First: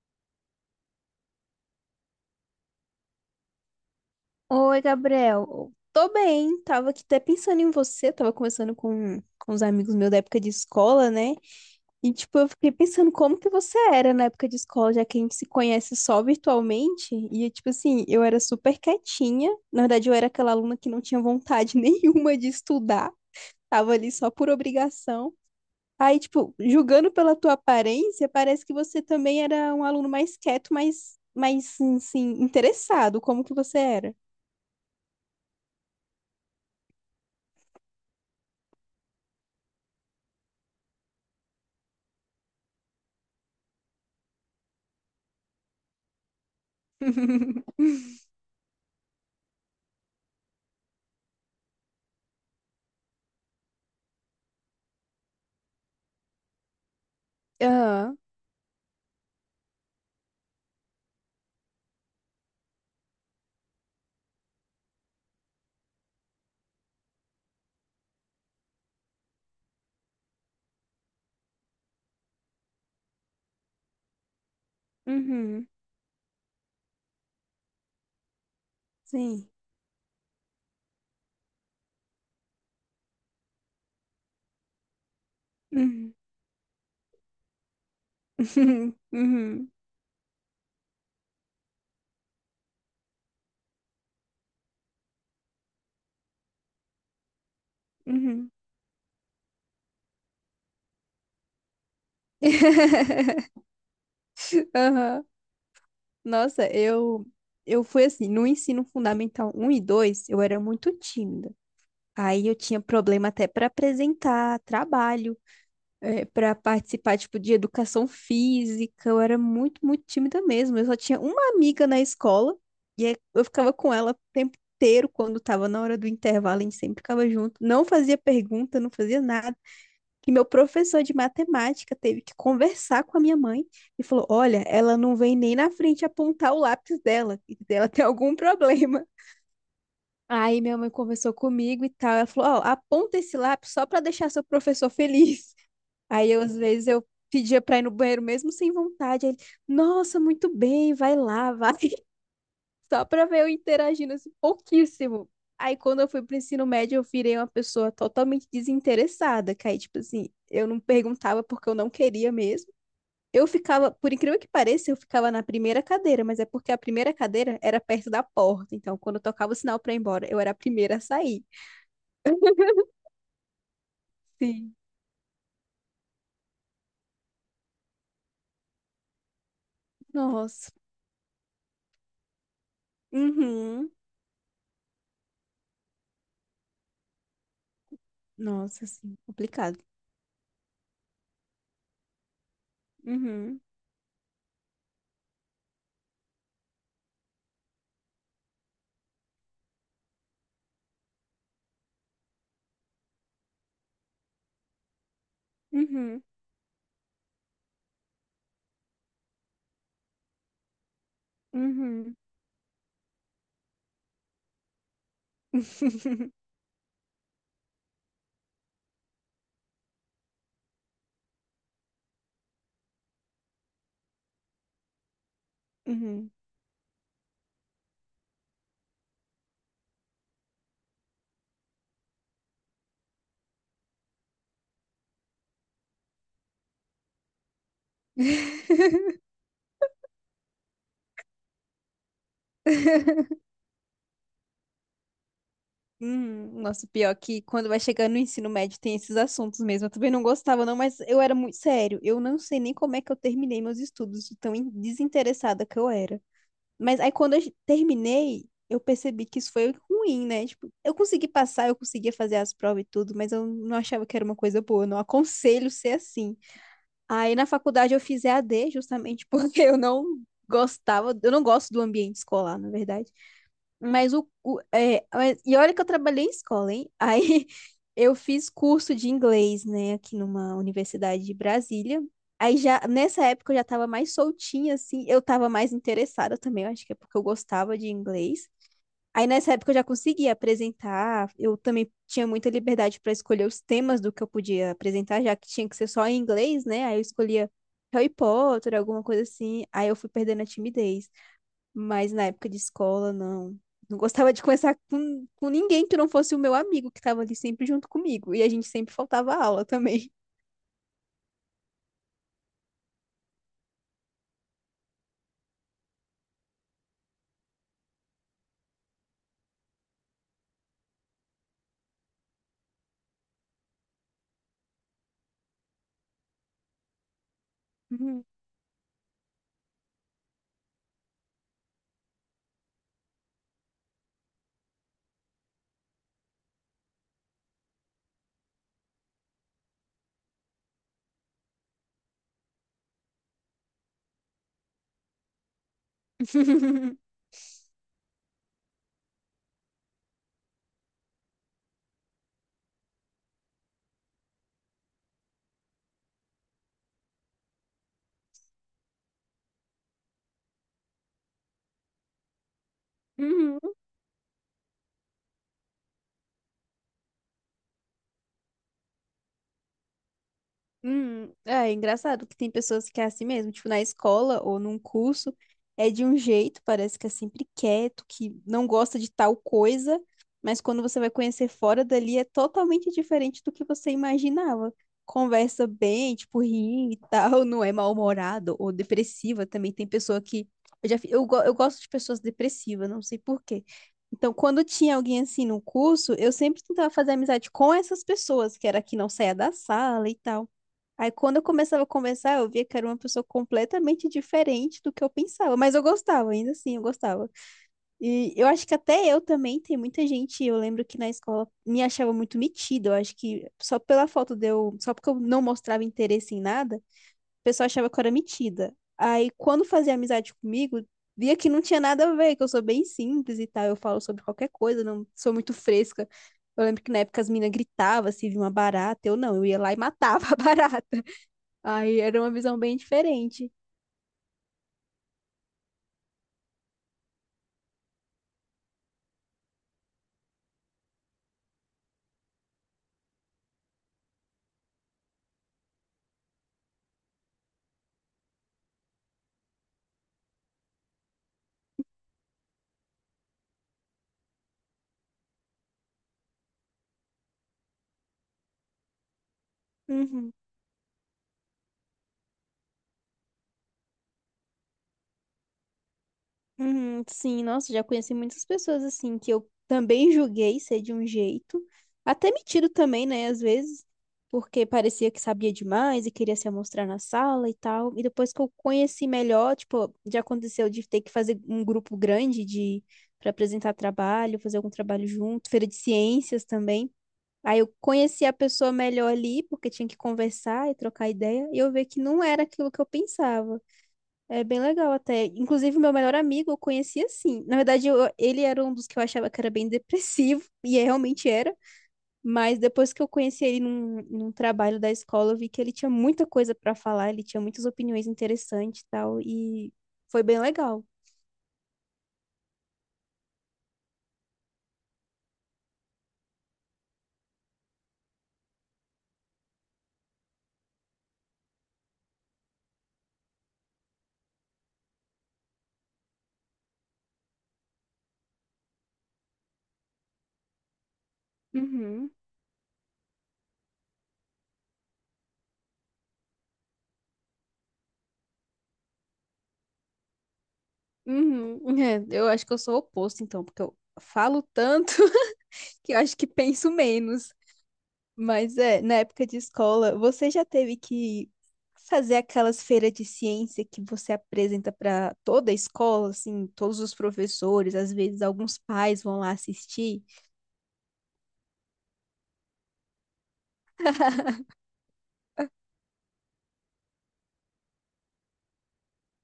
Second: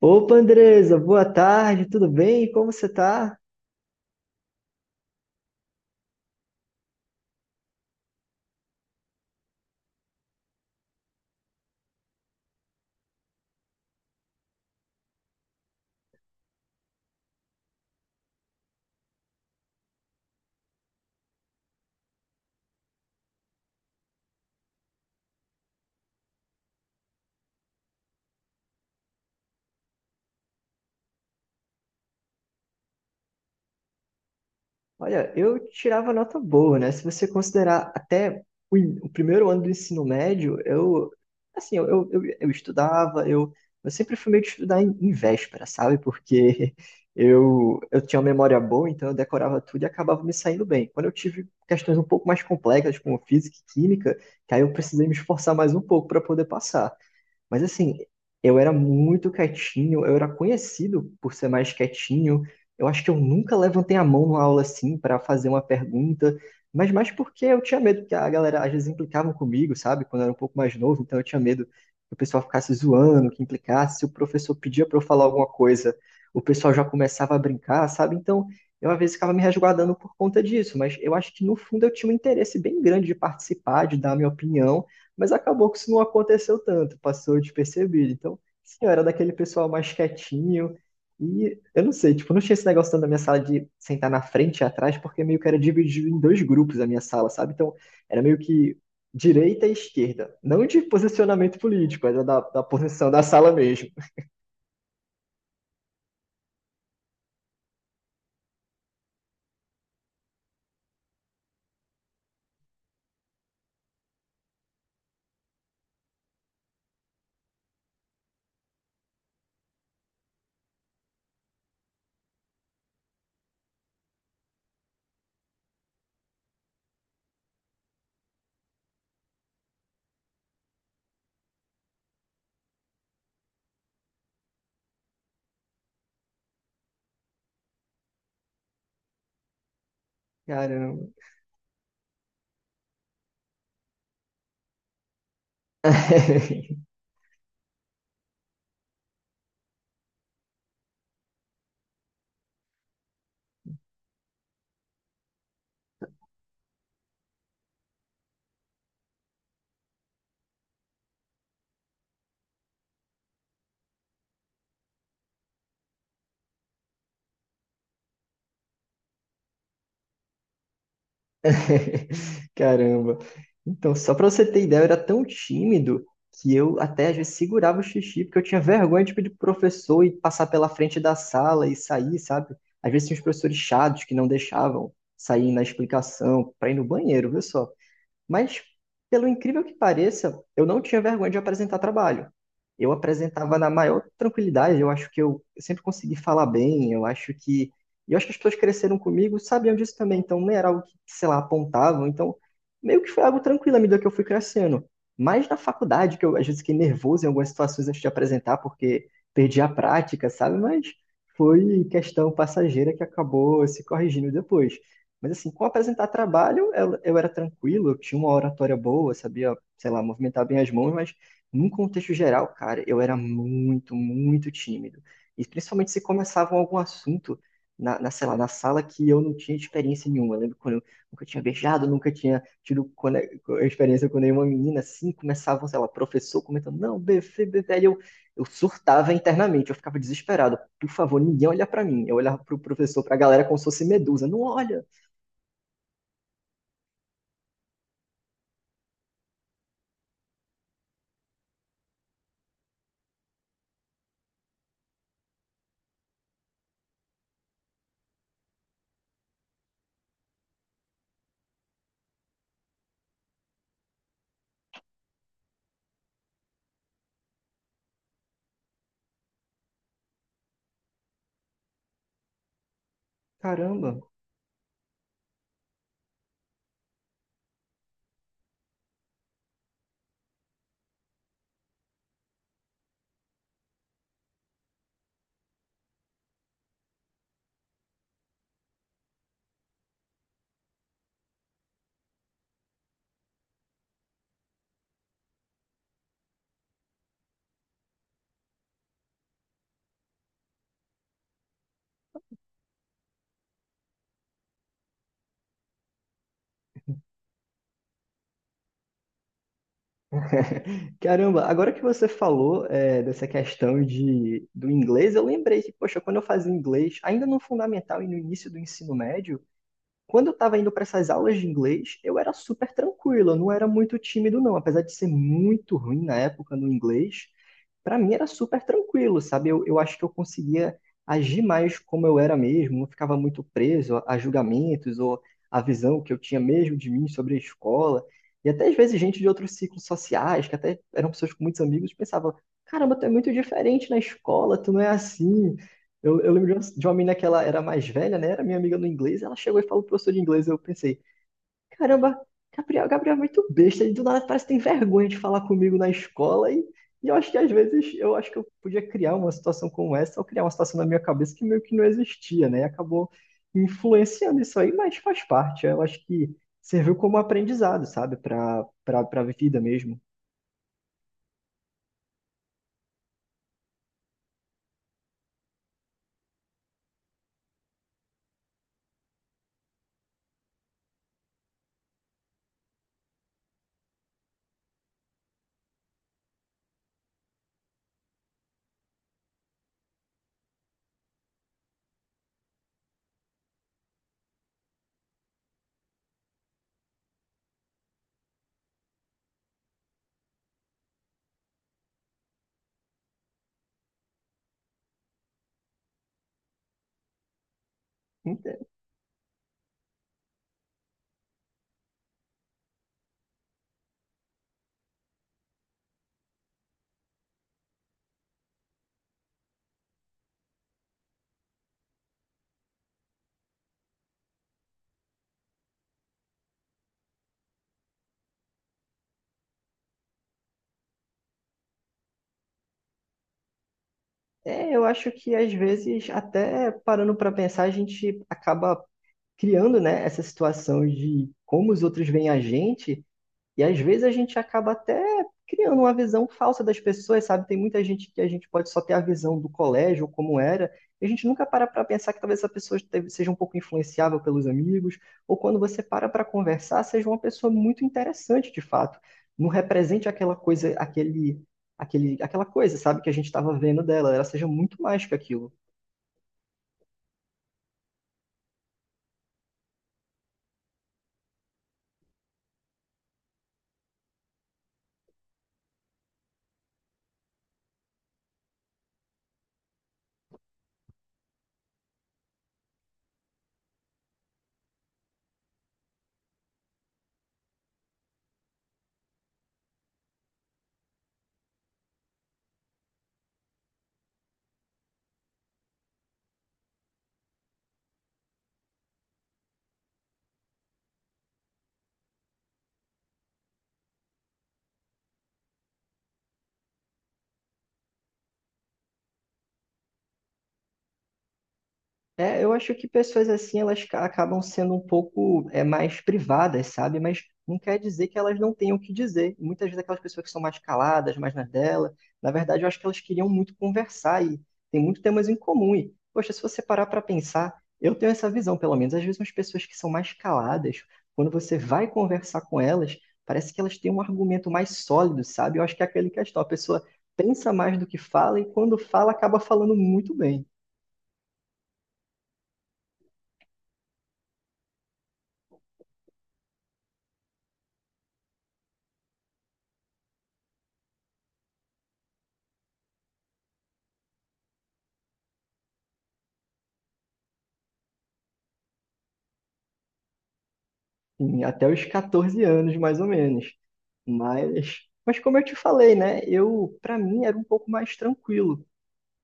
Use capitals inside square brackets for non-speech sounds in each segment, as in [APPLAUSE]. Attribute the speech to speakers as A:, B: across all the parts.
A: Opa, Andresa, boa tarde, tudo bem? Como você tá?
B: Oi, Gabriel. Tô bem, tava aqui até pensando em você, tava conversando com os amigos meus da época de escola, né? E, tipo, eu fiquei pensando como que você era na época de escola, já que a gente se conhece só virtualmente. E, tipo assim, eu era super quietinha. Na verdade, eu era aquela aluna que não tinha vontade [LAUGHS] nenhuma de estudar, tava ali só por obrigação. Aí, tipo, julgando pela tua aparência, parece que você também era um aluno mais quieto, mais, assim, interessado. Como que você era?
A: Olha, eu tirava nota boa, né? Se você considerar até o primeiro ano do ensino médio, eu estudava, eu sempre fui meio de estudar em véspera, sabe? Porque [LAUGHS]
B: [LAUGHS]
A: eu tinha uma memória boa, então eu decorava tudo e acabava me saindo bem. Quando eu tive questões um pouco mais complexas, como física e química, que aí eu precisei me esforçar mais um pouco para poder passar. Mas assim,
B: Aham.
A: eu era muito quietinho, eu era conhecido por ser mais quietinho. Eu acho que eu nunca levantei a mão numa aula assim para fazer uma pergunta, mas mais porque eu tinha medo que a galera às vezes implicava comigo, sabe? Quando eu era um pouco mais novo, então eu tinha medo que o pessoal ficasse zoando, que implicasse, se o professor pedia para eu falar alguma
B: Uhum.
A: coisa, o pessoal já começava a brincar, sabe? Então, eu às vezes ficava me
B: Sim.
A: resguardando por conta disso, mas eu acho que no fundo eu tinha um interesse bem grande de participar, de dar a minha opinião. Mas acabou que isso não
B: Uhum.
A: aconteceu tanto, passou despercebido. Então, sim, eu
B: [LAUGHS]
A: era daquele pessoal
B: Uhum.
A: mais quietinho. E eu não sei, tipo, não tinha esse negócio tanto da minha sala de sentar na frente e atrás, porque meio que era dividido em dois grupos a minha sala, sabe? Então, era meio
B: Uhum.
A: que direita e esquerda. Não de posicionamento político, era da posição da sala
B: [LAUGHS]
A: mesmo.
B: Aham. Nossa, eu fui assim, no ensino fundamental um e 2, eu era muito tímida. Aí eu tinha problema até para apresentar trabalho, para participar tipo de educação física, eu era muito, muito tímida mesmo. Eu só tinha uma amiga na escola e aí eu ficava com ela o tempo inteiro quando estava na hora do intervalo, a gente sempre ficava junto. Não fazia pergunta, não fazia nada. Que meu professor de matemática teve que conversar com a minha mãe e falou: Olha, ela não vem nem na frente apontar o lápis dela, e ela tem algum problema. Aí minha mãe
A: Caramba.
B: conversou comigo e tal. Ela falou: Ó, aponta esse lápis só para deixar seu professor feliz. [LAUGHS] Aí eu, às
A: [LAUGHS]
B: vezes eu pedia para ir no banheiro mesmo sem vontade. Aí ele: Nossa, muito bem, vai lá, vai. Só pra ver eu interagindo assim, pouquíssimo. Aí quando eu fui pro ensino médio, eu virei uma pessoa totalmente desinteressada, que aí, tipo assim, eu não perguntava porque eu não queria mesmo. Eu ficava, por incrível que pareça, eu ficava na primeira cadeira, mas é porque a primeira cadeira era perto da porta, então quando eu tocava o sinal pra ir embora, eu era a primeira a sair.
A: [LAUGHS] Caramba. Então, só pra você ter
B: Sim.
A: ideia, eu era tão tímido que eu até às vezes segurava o xixi, porque eu tinha vergonha tipo, de pedir pro professor e passar pela
B: Nossa.
A: frente da sala e sair, sabe? Às vezes tinha uns professores
B: Uhum.
A: chados que não deixavam sair na explicação pra ir no banheiro, viu só? Mas,
B: Nossa, assim,
A: pelo incrível que
B: complicado.
A: pareça, eu não tinha vergonha de apresentar trabalho. Eu apresentava
B: Uhum.
A: na maior tranquilidade, eu acho que eu sempre consegui falar bem, eu acho que. E eu acho que as pessoas cresceram comigo, sabiam disso também, então não era algo que, sei lá, apontavam, então meio que foi algo tranquilo à medida que eu fui crescendo. Mas na faculdade,
B: Uhum.
A: que eu às vezes fiquei nervoso em algumas situações antes de apresentar, porque perdi a prática, sabe? Mas foi
B: Uhum.
A: questão passageira que acabou se corrigindo depois. Mas assim, com apresentar
B: [LAUGHS]
A: trabalho, eu era tranquilo, eu tinha uma oratória boa, sabia, sei lá, movimentar bem as mãos, mas num contexto geral, cara, eu era muito, muito tímido. E principalmente se
B: Uhum.
A: começavam algum assunto na, sei lá, na sala que eu não tinha experiência nenhuma. Eu lembro quando eu nunca tinha beijado, nunca tinha tido experiência com nenhuma menina, assim, começavam, sei lá, professor comentando, não, bebê, bebê, aí eu surtava
B: [LAUGHS]
A: internamente, eu ficava desesperado. Por favor, ninguém olha pra mim. Eu olhava pro professor, pra galera como se fosse medusa. Não olha,
B: Nossa, pior é que quando vai chegando no ensino médio tem esses assuntos mesmo. Eu também não gostava, não, mas eu era muito sério. Eu não sei nem como é que eu terminei meus estudos, de tão desinteressada que eu era. Mas aí quando eu terminei, eu percebi que isso foi ruim, né? Tipo, eu consegui passar, eu conseguia fazer as provas e tudo, mas eu não achava que era uma coisa boa. Eu não aconselho ser assim. Aí na faculdade eu fiz EAD justamente [LAUGHS] porque eu não gostava, eu não gosto do ambiente escolar, na verdade.
A: caramba,
B: Mas e olha que eu trabalhei em escola, hein? Aí [LAUGHS] eu fiz curso de inglês, né, aqui numa universidade de Brasília. Aí já nessa época eu já tava mais soltinha assim, eu tava mais interessada também, eu acho que é porque eu gostava de inglês. Aí nessa época eu já conseguia apresentar, eu também tinha muita liberdade para escolher os temas do que eu podia apresentar, já que tinha que ser só em inglês, né? Aí eu escolhia Harry Potter, alguma coisa assim. Aí eu fui perdendo a timidez. Mas na época de escola, não. Não gostava de conversar com ninguém que não fosse o meu amigo, que estava ali sempre junto comigo. E a gente sempre faltava aula também.
A: [LAUGHS] caramba, agora que você falou é, dessa questão de, do inglês, eu lembrei que, poxa, quando eu fazia inglês, ainda no fundamental e no início do ensino médio, quando eu estava indo para essas aulas de inglês, eu era super tranquilo, eu não era muito tímido, não, apesar de ser muito ruim na época no inglês, para mim era
B: [LAUGHS]
A: super tranquilo, sabe? Eu acho que eu conseguia agir mais como eu era mesmo, não ficava muito preso a julgamentos ou a visão que eu tinha mesmo de mim sobre a escola. E até às vezes gente de outros ciclos sociais, que até eram pessoas com muitos amigos, pensava: caramba, tu é muito diferente na escola, tu não é assim. Eu lembro de uma
B: Uhum. [LAUGHS]
A: menina que ela era mais velha, né? Era minha amiga no inglês, ela chegou e falou pro professor de inglês, eu pensei. Caramba, Gabriel é muito besta. Ele do nada parece que tem vergonha de falar comigo na escola. E eu acho que às vezes eu acho que eu podia criar uma situação como essa, ou criar uma situação na minha cabeça que meio que não existia, né? E acabou influenciando isso aí, mas faz parte. Eu acho que serviu como aprendizado, sabe? Para para vida mesmo.
B: É engraçado que tem pessoas que é assim mesmo, tipo na escola ou num curso, é de um jeito, parece que é sempre quieto, que não gosta de tal coisa, mas quando você vai conhecer fora dali é totalmente diferente do que você imaginava. Conversa bem, tipo, ri e tal, [LAUGHS] não é mal-humorado ou depressiva também. Tem pessoa que. Eu, já, fi- eu, go- eu gosto de pessoas depressivas, não sei por quê. Então, quando tinha alguém assim no curso, eu sempre tentava fazer amizade com essas pessoas, que era que não saía da sala e tal. Aí quando eu começava a conversar, eu via que era uma pessoa completamente diferente do que eu pensava, mas eu gostava, ainda assim, eu gostava. E eu
A: Ent-
B: acho que até eu também, tem muita gente, eu lembro que na escola me achava muito metida, eu acho que só pela foto de eu, só porque eu não mostrava interesse em nada, o pessoal achava que eu era metida. Aí quando fazia amizade comigo, via que não tinha nada a ver, que eu sou bem simples e tal, eu falo sobre qualquer coisa, não sou muito fresca. Eu lembro que na época as meninas gritavam se via uma barata, eu não, eu ia lá e matava [LAUGHS] a barata. Aí era uma visão bem diferente.
A: É, eu acho que às vezes, até parando para pensar, a gente acaba criando, né, essa situação de como os outros veem a gente. E às vezes a gente acaba até criando uma visão falsa das pessoas, sabe? Tem muita gente que a gente pode só ter a visão do colégio, como era, e a gente nunca para para pensar que talvez seja um pouco influenciável pelos amigos, ou quando você para para conversar, seja uma pessoa muito interessante de fato. Não represente
B: Uhum,
A: aquela coisa, aquela coisa, sabe, que a gente estava vendo dela, ela seja muito mais que aquilo.
B: uhum, sim, nossa, já conheci muitas pessoas assim que eu também julguei ser de um jeito, até metido também, né, às vezes, porque parecia que sabia demais e queria se mostrar na sala e tal. E depois que eu conheci melhor, tipo, já aconteceu de ter que fazer um grupo grande de para apresentar trabalho, fazer algum trabalho junto, feira de ciências também. Aí eu conheci a pessoa melhor ali, porque tinha que conversar e trocar ideia, e eu vi que não era aquilo que eu pensava. É bem legal até. Inclusive, meu melhor amigo eu conheci assim. Na verdade, ele era um dos que eu achava que era bem depressivo, [LAUGHS] e é, realmente era. Mas depois que eu conheci ele num trabalho da escola, eu vi que ele tinha muita coisa pra falar, ele tinha muitas opiniões interessantes e tal, e foi bem legal.
A: É, eu acho que pessoas assim, acabam sendo um pouco é, mais privadas, sabe? Mas não quer dizer que elas não tenham o que dizer. Muitas vezes aquelas pessoas que são mais caladas, mais na dela, na verdade, eu acho que elas queriam muito conversar e tem muitos temas em comum. E, poxa, se você parar para pensar, eu tenho essa visão, pelo menos. Às vezes, as pessoas que são mais caladas, quando você vai
B: Uhum.
A: conversar com elas, parece que elas têm um argumento mais sólido, sabe? Eu acho que é aquele questão, a pessoa pensa mais do que fala e quando fala, acaba falando muito bem.
B: Uhum. [LAUGHS] É, eu acho que eu sou o oposto, então, porque eu falo tanto [LAUGHS] que eu acho que penso menos. Mas é, na época de escola, você já teve que fazer aquelas feiras de ciência que você apresenta para toda a escola, assim, todos os professores, às vezes alguns pais vão lá assistir?
A: Sim, até os 14 anos, mais ou menos. Mas como eu te falei, né? Eu, para mim, era um pouco mais tranquilo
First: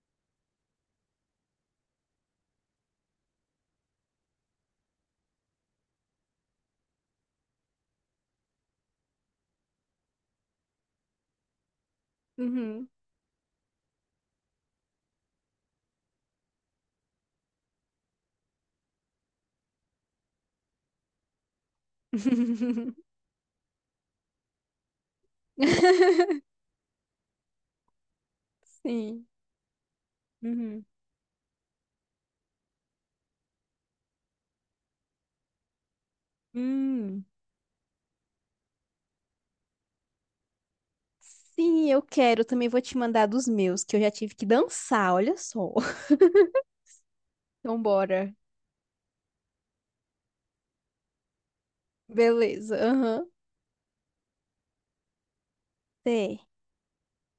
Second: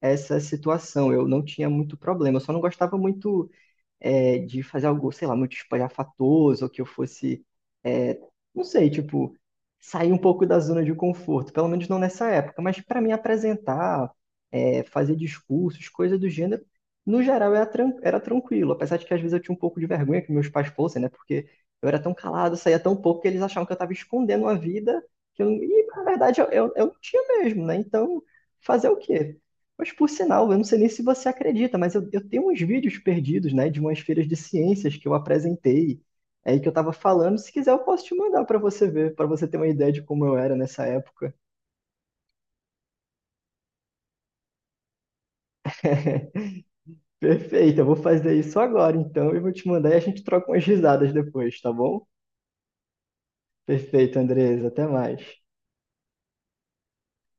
A: essa situação. Eu não tinha muito problema. Eu só não gostava muito é, de fazer algo, sei lá, muito espalhafatoso, ou que eu fosse, é, não sei, tipo, sair um pouco da zona de conforto, pelo menos não nessa época, mas
B: Uhum.
A: para mim apresentar, é, fazer discursos, coisa do gênero, no geral era, era tranquilo, apesar de que às vezes eu tinha um pouco de vergonha que meus pais fossem, né, porque eu era tão calado, saía
B: [LAUGHS]
A: tão pouco que eles achavam que eu estava escondendo a vida, que eu, e na verdade eu não tinha mesmo, né, então fazer o
B: Sim.
A: quê? Mas por sinal, eu não sei
B: Uhum.
A: nem se você acredita, mas eu tenho uns vídeos perdidos, né, de umas feiras de ciências que eu apresentei, aí que eu estava
B: Hum.
A: falando. Se quiser, eu posso te mandar para você ver, para você ter uma ideia de como eu era nessa época.
B: Sim, eu quero. Também vou te mandar dos meus, que eu já tive que dançar, olha só. [LAUGHS]
A: [LAUGHS]
B: Então,
A: Perfeito, eu vou
B: bora.
A: fazer isso agora, então, e vou te mandar e a gente troca umas risadas depois, tá bom?
B: Beleza. Aham.
A: Perfeito, Andres, até mais.
B: Até.